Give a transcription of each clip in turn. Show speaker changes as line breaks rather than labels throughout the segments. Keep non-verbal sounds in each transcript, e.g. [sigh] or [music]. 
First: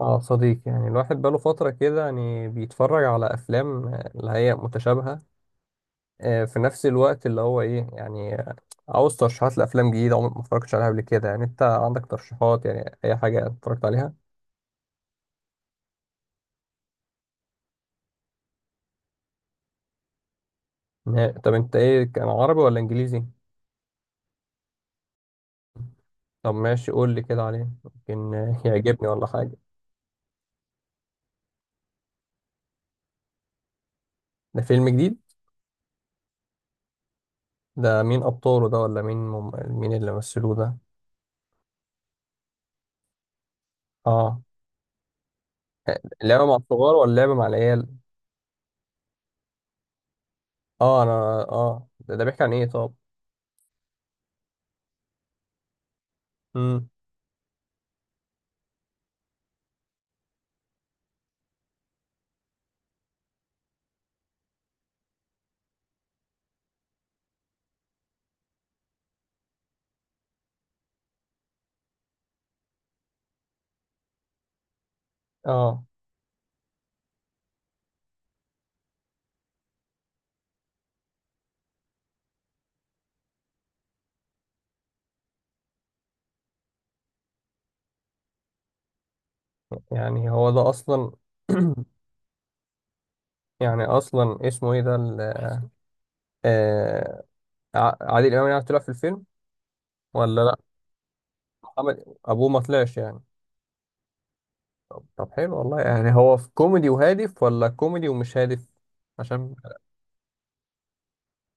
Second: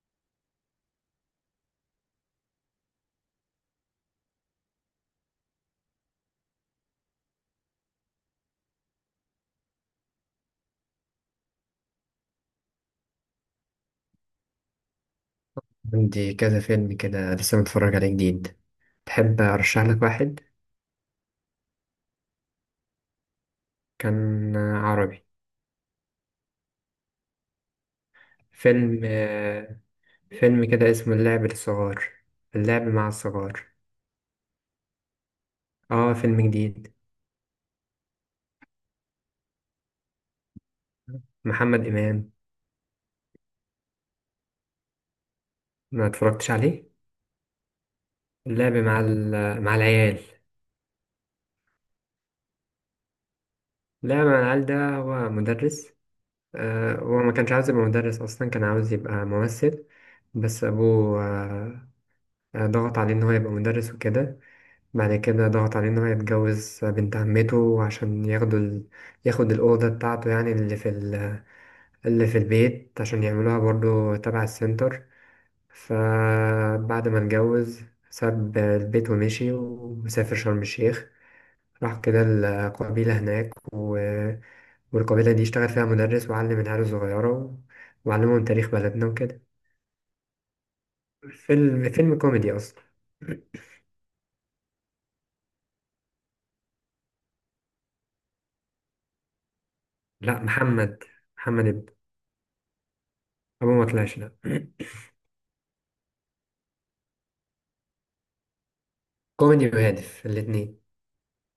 اه صديق يعني الواحد بقاله فترة كده يعني بيتفرج على أفلام اللي هي متشابهة. في نفس الوقت اللي هو إيه يعني عاوز ترشيحات لأفلام جديدة عمري ما اتفرجتش عليها قبل كده. يعني أنت عندك ترشيحات؟ يعني أي حاجة اتفرجت عليها؟
عندي كذا فيلم كده لسه متفرج عليه جديد. تحب أرشح لك واحد؟
طب أنت إيه، كان عربي ولا إنجليزي؟
كان عربي.
طب ماشي، قول لي كده عليه يمكن [laughs]
فيلم
يعجبني ولا حاجة.
فيلم كده اسمه اللعب للصغار. اللعب مع الصغار.
ده فيلم جديد؟
اه، فيلم جديد.
ده مين أبطاله ده، ولا مين مين اللي مثلوه ده؟
محمد إمام.
اه.
ما
لعبة
اتفرجتش
مع
عليه.
الصغار ولا لعبة مع العيال؟
اللعب مع مع العيال.
اه أنا. اه ده بيحكي عن إيه طب؟
اللعب مع العيال ده هو مدرس.
امم.
هو ما كانش عاوز يبقى مدرس أصلا، كان عاوز يبقى ممثل. بس أبوه ضغط عليه إن هو يبقى مدرس وكده. بعد كده ضغط عليه إن هو يتجوز بنت عمته عشان ياخدوا ياخد الأوضة بتاعته، يعني اللي في اللي في البيت عشان يعملوها برضو تبع السنتر.
اه
فبعد ما اتجوز ساب البيت ومشي وسافر شرم الشيخ. راح كده القبيلة هناك والقبيلة دي اشتغل فيها مدرس وعلم العيال الصغيرة وعلمهم تاريخ بلدنا وكده.
يعني هو ده اصلا. [clears throat]
فيلم كوميدي أصلا.
يعني اصلا اسمه ايه ده؟ آه عادل امام يعني طلع في الفيلم
لا،
ولا لا؟
محمد. محمد ابنه.
محمد ابوه ما طلعش يعني؟
أبوه ما طلعش، لا.
طب حلو والله. يعني هو في كوميدي وهادف ولا كوميدي ومش هادف؟ عشان.
كوميدي وهادف، الاتنين.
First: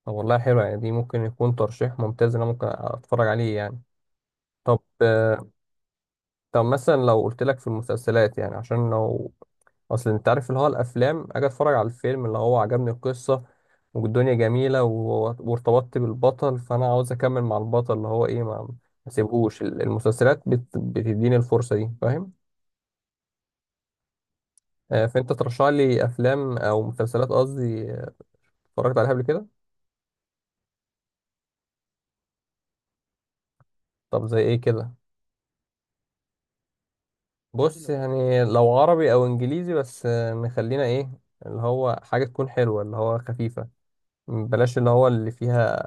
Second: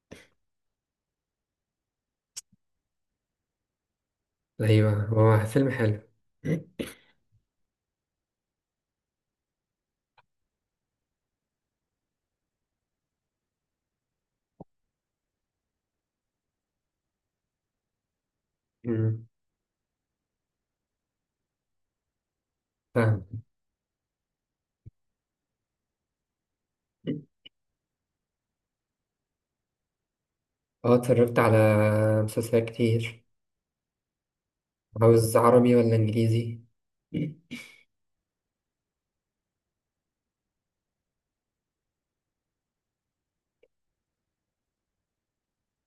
طب والله حلو. يعني دي ممكن يكون ترشيح ممتاز، إن انا ممكن اتفرج عليه يعني. طب
ايوه، هو فيلم حلو.
طب مثلا لو قلت لك في المسلسلات، يعني عشان لو اصل انت عارف اللي هو الافلام، اجي اتفرج على الفيلم اللي هو عجبني القصه والدنيا جميله وارتبطت بالبطل، فانا عاوز اكمل مع البطل اللي هو ايه، ما
أمم.
سيبهوش المسلسلات بتديني الفرصه دي، فاهم؟
فاهم.
فانت ترشح لي افلام او مسلسلات، قصدي اتفرجت عليها قبل كده.
اه، اتفرجت على مسلسلات كتير.
طب زي ايه كده؟
عاوز عربي ولا انجليزي؟
بص يعني لو عربي او انجليزي، بس نخلينا ايه، اللي هو حاجه تكون حلوه اللي هو خفيفه. بلاش اللي هو اللي فيها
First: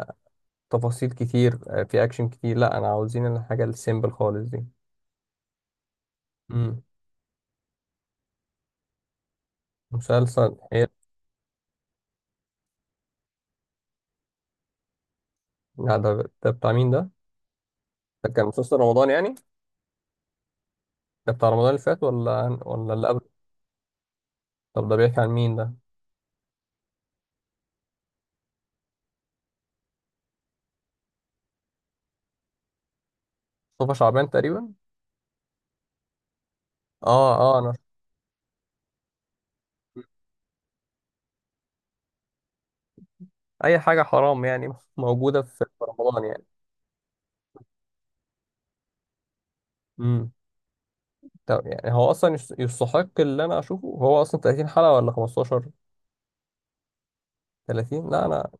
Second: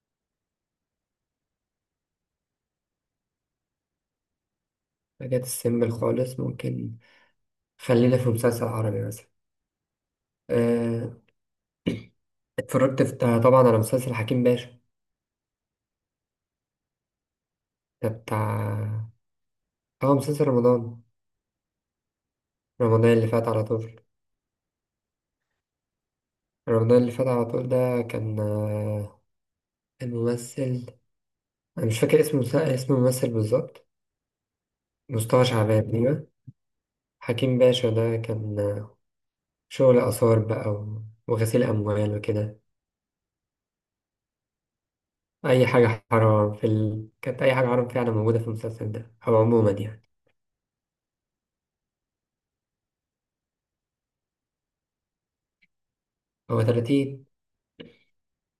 تفاصيل كتير، في اكشن كتير. لا، انا عاوزين الحاجه السيمبل خالص دي.
حاجات السيمبل خالص
امم.
ممكن. خلينا في مسلسل عربي مثلا.
مسلسل ايه؟
آه، اتفرجت في، طبعا، على مسلسل حكيم باشا.
لا، ده بتاع مين ده؟
ده
ده كان مسلسل
بتاع.
رمضان يعني؟
اه، مسلسل رمضان.
ده بتاع رمضان اللي فات ولا
رمضان
اللي قبل؟
اللي فات على طول.
طب ده بيحكي عن مين ده؟
رمضان اللي فات على طول ده كان الممثل، انا مش فاكر اسم اسم الممثل بالظبط.
مصطفى شعبان تقريبا.
مصطفى شعبان، أيوة.
اه اه
حكيم
انا.
باشا ده كان شغل آثار بقى وغسيل أموال وكده.
اي حاجه حرام يعني [laughs] موجوده في
أي
في
حاجة
رمضان يعني.
حرام في كانت أي حاجة حرام فعلا موجودة في المسلسل ده أو عموما يعني.
امم. طب يعني هو اصلا يستحق اللي انا اشوفه؟ هو اصلا 30 حلقه ولا 15؟
هو 30.
30 لا، انا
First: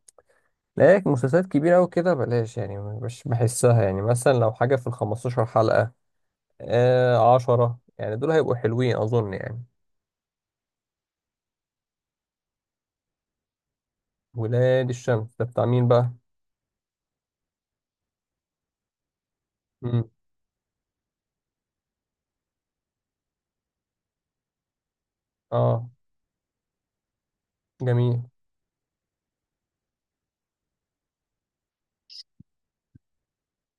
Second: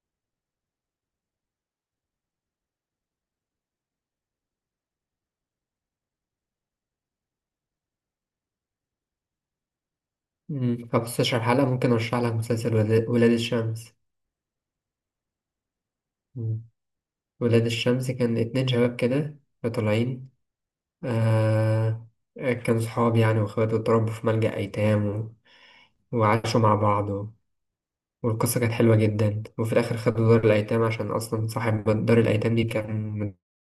لايك مسلسلات كبيره قوي كده بلاش. يعني مش بحسها. يعني مثلا لو حاجه في ال 15 حلقه، 10، يعني دول هيبقوا حلوين أظن يعني.
مم. 15 حلقة. ممكن أرشح لك مسلسل ولاد الشمس.
ولاد الشمس ده بتاع مين بقى؟
مم. ولاد الشمس كان اتنين شباب كده
مم.
طالعين. آه. كانوا صحاب يعني وإخوات، واتربوا في ملجأ أيتام
اه.
وعاشوا مع بعض.
جميل.
والقصة كانت حلوة جدا، وفي الآخر خدوا دار الأيتام عشان أصلا صاحب دار الأيتام دي كان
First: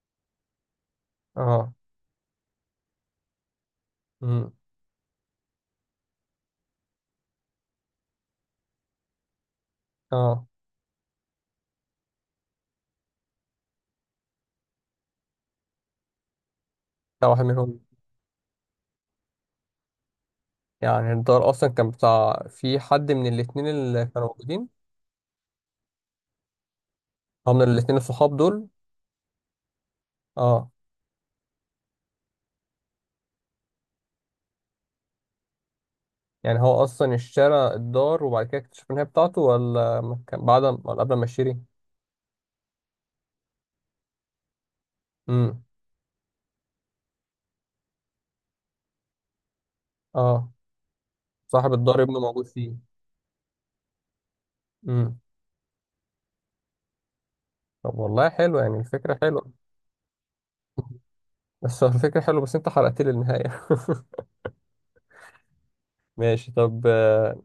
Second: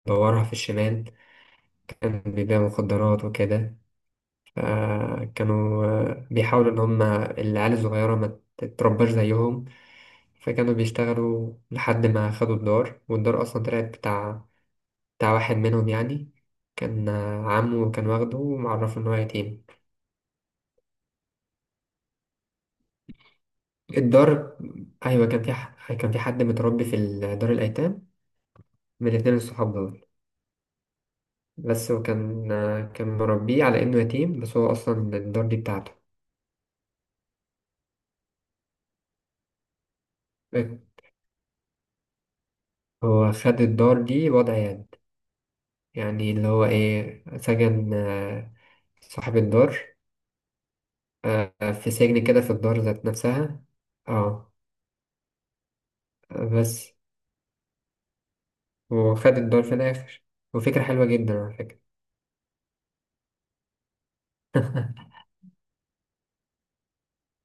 مدورها في الشمال.
اه.
كان بيبيع مخدرات وكده.
مم.
فكانوا بيحاولوا إن هما العيال الصغيرة ما تترباش زيهم.
اه
فكانوا بيشتغلوا لحد ما خدوا الدار، والدار أصلا طلعت بتاع واحد منهم يعني. كان
ده واحد منهم؟
عمه كان واخده ومعرفه إن هو يتيم.
يعني الدار أصلا كان بتاع في حد من الاتنين اللي كانوا
الدار،
موجودين؟
أيوة، كان في كان في حد متربي في
هو
دار
من الاتنين
الأيتام.
الصحاب دول؟
من الاتنين الصحاب دول.
اه.
بس، وكان مربيه على إنه يتيم بس هو أصلا الدار دي بتاعته.
يعني هو أصلا اشترى الدار وبعد كده اكتشف إن هي بتاعته، ولا ما كان بعد ولا قبل ما يشتري؟
هو خد الدار دي وضع يد،
مم.
يعني اللي هو إيه سجن صاحب الدار
اه. صاحب
في
الدار ابنه
سجن كده
موجود
في
فيه؟
الدار ذات نفسها. اه.
مم.
بس
طب والله حلو، يعني الفكرة
وخد
حلوة.
الدار في الآخر. وفكرة حلوة جدا على
[laughs]
فكرة.
بس الفكرة حلوة، بس أنت حرقت لي النهاية. [laughs]
[laughs]
ماشي طب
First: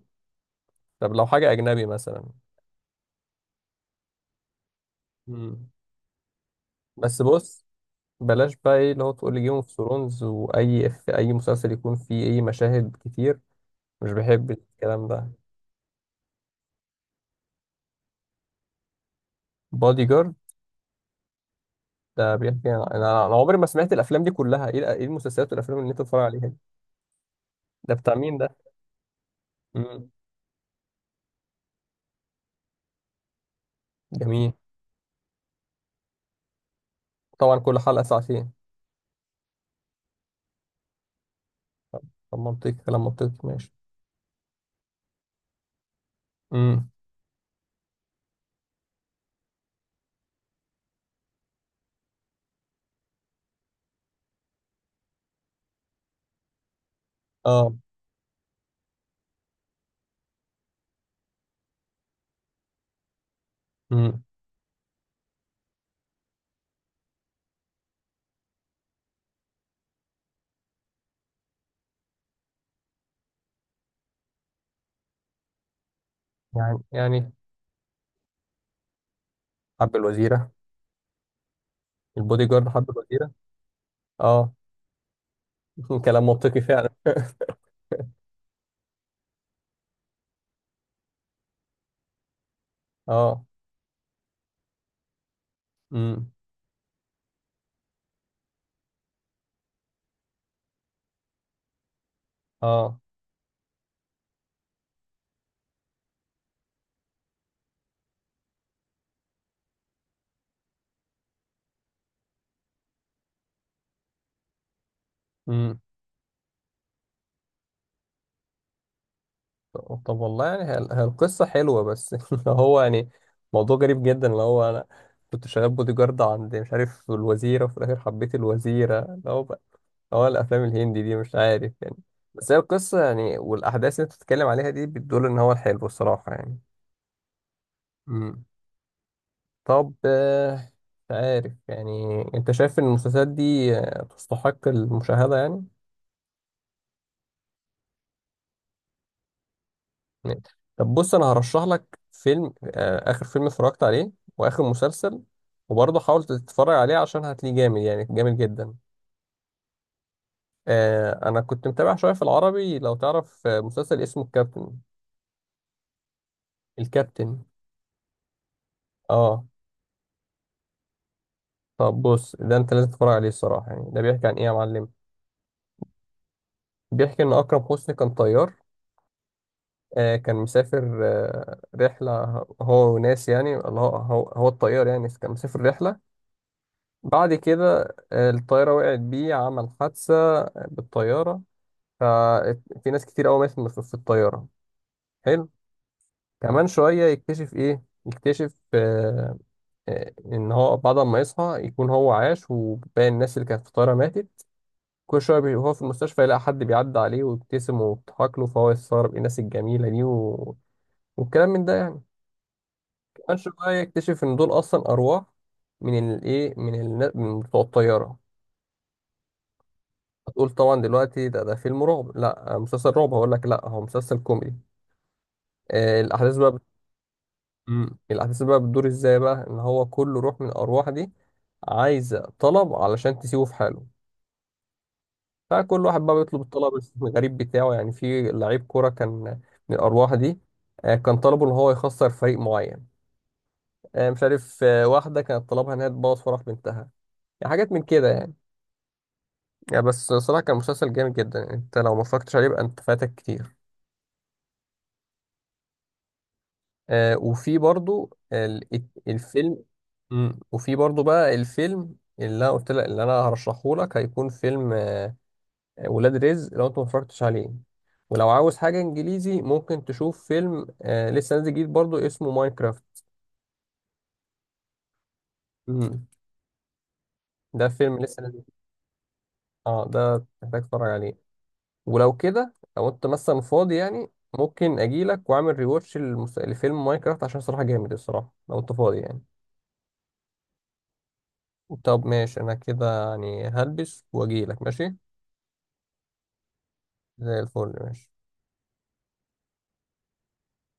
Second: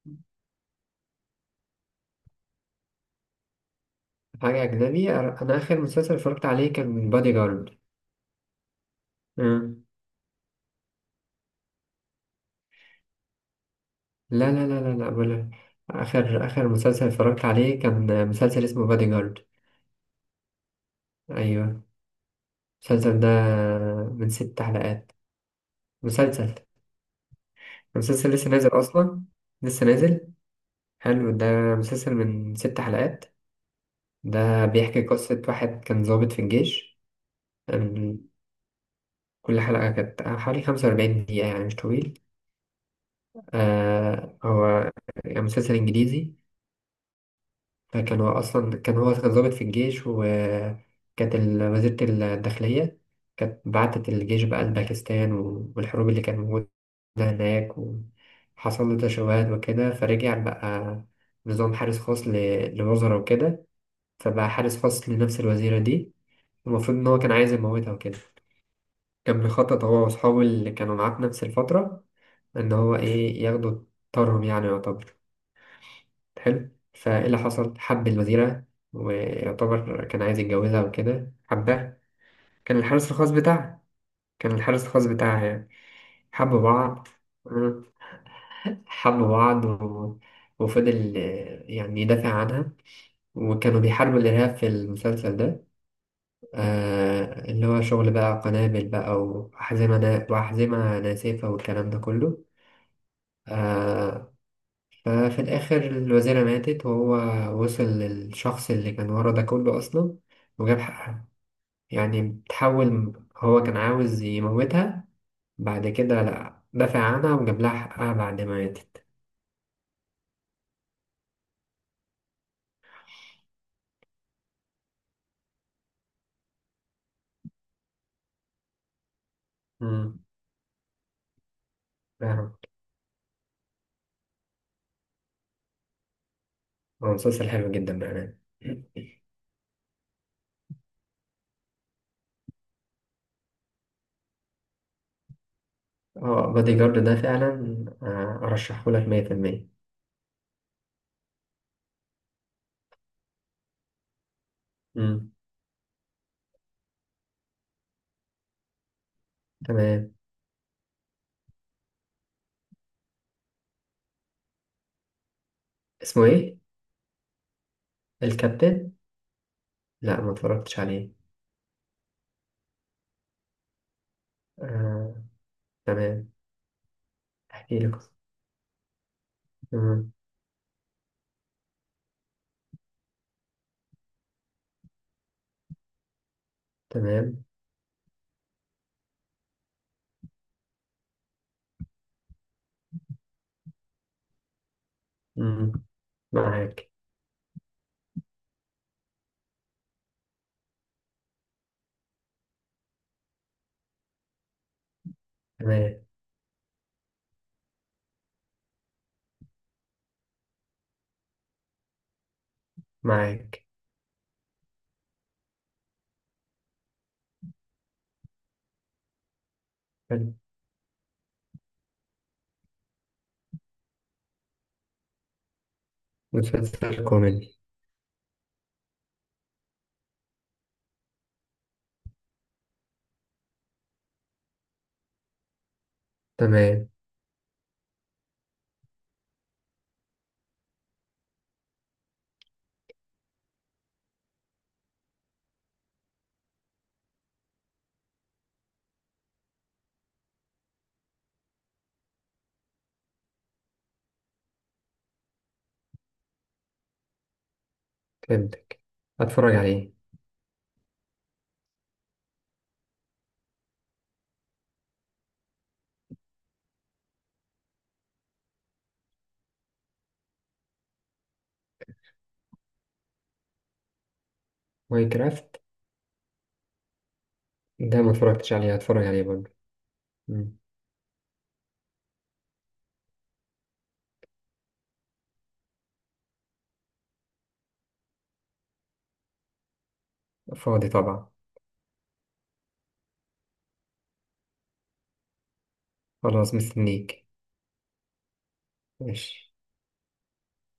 طب لو حاجة أجنبي مثلا.
حاجة أجنبي؟ أنا
مم.
آخر مسلسل اتفرجت عليه كان
بس
بادي
بص،
جارد.
بلاش بقى إيه اللي هو تقول لي جيم اوف
مم.
ثرونز، وأي في أي مسلسل يكون فيه إيه مشاهد كتير. مش بحب
لا لا لا لا
الكلام
لا،
ده.
ولا آخر مسلسل اتفرجت عليه كان مسلسل اسمه بادي جارد.
بادي جارد؟
أيوه.
ده بيحكي
المسلسل
أنا
ده
أنا عمري ما سمعت الأفلام
من
دي
ست
كلها. إيه إيه
حلقات.
المسلسلات والأفلام اللي أنت بتتفرج عليها
مسلسل.
دي؟ ده بتاع
المسلسل
مين
لسه
ده؟
نازل أصلا. لسه
مم.
نازل. حلو ده. مسلسل من ست حلقات.
جميل.
ده بيحكي قصة واحد كان ضابط في الجيش.
طبعا كل حلقة
أم،
ساعتين؟
كل حلقة كانت حوالي خمسة وأربعين دقيقة، يعني مش طويل.
طب منطقي، كلام منطقي ماشي.
آه، هو مسلسل إنجليزي.
مم.
كان هو أصلا، كان ضابط في الجيش، وكانت وزيرة الداخلية كانت بعتت الجيش بقى لباكستان والحروب اللي كانت موجودة
آه.
هناك. وحصل له تشوهات وكده فرجع بقى نظام حارس خاص لوزراء وكده.
مم.
فبقى حارس خاص لنفس الوزيرة دي. المفروض إن هو كان عايز يموتها وكده. كان بيخطط هو وأصحابه اللي كانوا معاه في نفس الفترة إن هو إيه ياخدوا طارهم، يعني يعتبر. حلو،
يعني
فايه
يعني
اللي حصل؟ حب الوزيرة
حب
ويعتبر كان عايز
الوزيرة.
يتجوزها وكده، حبها.
البودي جارد
كان
حب
الحارس الخاص
الوزيرة؟
بتاعها. كان
آه.
الحارس الخاص بتاعها يعني.
[laughs] كلام
حبوا
منطقي فعلا.
بعض. [laughs] مم. حبوا بعض وفضل يعني يدافع عنها.
اه.
وكانوا بيحاربوا الإرهاب في المسلسل ده.
امم.
آه، اللي هو شغل بقى قنابل بقى وأحزمة ناسفة والكلام ده كله.
اه.
آه. ففي الآخر الوزيرة ماتت، وهو وصل للشخص اللي كان ورا ده كله أصلا وجاب حقها. يعني بتحول، هو كان عاوز يموتها،
امم.
بعد كده لأ، دافع عنها وجاب لها حقها بعد ما ماتت.
طب والله، يعني هي القصة حلوة بس [laughs] اللي هو يعني موضوع غريب جدا. اللي هو انا كنت شغال بودي جارد عند مش عارف الوزيرة، وفي الآخر حبيت الوزيرة، اللي هو بقى
مم.
هو الأفلام الهندي دي مش عارف يعني. بس
فاهم.
هي القصة يعني والأحداث اللي أنت بتتكلم عليها دي بتدل إن هو الحلو الصراحة يعني.
هو مسلسل حلو جدا بأمانة.
امم. طب مش عارف يعني، أنت شايف إن المسلسلات دي تستحق المشاهدة يعني؟
اه، بادي جارد ده فعلا أرشحه لك مية في المية.
اتنين. طب بص، انا هرشح لك فيلم اخر فيلم اتفرجت عليه واخر مسلسل.
مم.
وبرضه حاول تتفرج عليه، عشان هتلاقيه جامد يعني جامد جدا.
تمام.
انا كنت متابع شويه في العربي، لو تعرف مسلسل اسمه الكابتن.
اسمه إيه؟
الكابتن.
الكابتن؟
اه.
لأ، ما اتفرجتش عليه.
طب بص، ده انت لازم تتفرج عليه الصراحه. يعني ده بيحكي عن ايه يا معلم؟
آه، تمام.
بيحكي ان اكرم
احكي
حسني
لك.
كان طيار.
تمام.
كان مسافر رحله، هو وناس، يعني اللي هو هو الطيار يعني كان مسافر رحله. بعد
تمام.
كده الطيارة وقعت بيه، عمل حادثة بالطيارة. ففي ناس كتير قوي ماتت في الطيارة. حلو.
مم.
كمان
معاك.
شوية يكتشف إيه، يكتشف إن هو بعد ما يصحى يكون هو عاش وباقي الناس اللي كانت في الطيارة ماتت. كل شوية وهو في
تمام.
المستشفى يلاقي حد بيعدي عليه ويبتسم ويضحك له، فهو يستغرب إيه الناس الجميلة دي والكلام من ده يعني. كمان
معاك.
شوية يكتشف إن دول أصلا أرواح من الإيه، من بتوع الطيارة.
حلو.
هتقول طبعا دلوقتي ده فيلم رعب؟ لا، مسلسل رعب؟ هقول لك لا، هو مسلسل كوميدي. الاحداث بقى
مسلسل كوميدي.
مم. الاحداث بقى بتدور ازاي بقى؟ ان هو كل روح من الارواح دي عايزه طلب علشان تسيبه في حاله. فكل واحد بقى بيطلب الطلب
تمام.
[laughs] الغريب بتاعه يعني. في لعيب كوره كان من الارواح دي كان طلبه ان هو يخسر فريق معين. مش عارف، واحده كانت طلبها انها تبوظ فرح بنتها. يعني حاجات من كده يعني. يعني بس صراحه كان مسلسل جامد جدا يعني، انت لو ما اتفرجتش عليه يبقى انت فاتك كتير. وفي برضو
فهمتك. هتفرج
الفيلم.
عليه.
مم. وفي برضو بقى الفيلم اللي انا قلت لك اللي انا هرشحه لك هيكون فيلم ولاد رزق، لو انت ما اتفرجتش عليه. ولو عاوز حاجة انجليزي، ممكن تشوف فيلم لسه نازل جديد برضو، اسمه ماينكرافت.
ماينكرافت؟
مم. ده فيلم
ده ما
لسه نازل.
اتفرجتش عليه، هتفرج عليه برضه.
اه ده
مم.
محتاج تتفرج عليه. ولو كده لو انت مثلا فاضي يعني، ممكن اجيلك واعمل ريواتش لفيلم ماينكرافت، عشان صراحة جامد. الصراحة لو انت فاضي يعني.
فاضي طبعا.
طب ماشي، انا كده يعني هلبس واجيلك ماشي.
خلاص، مستنيك.
زي الفل. ماشي.
ماشي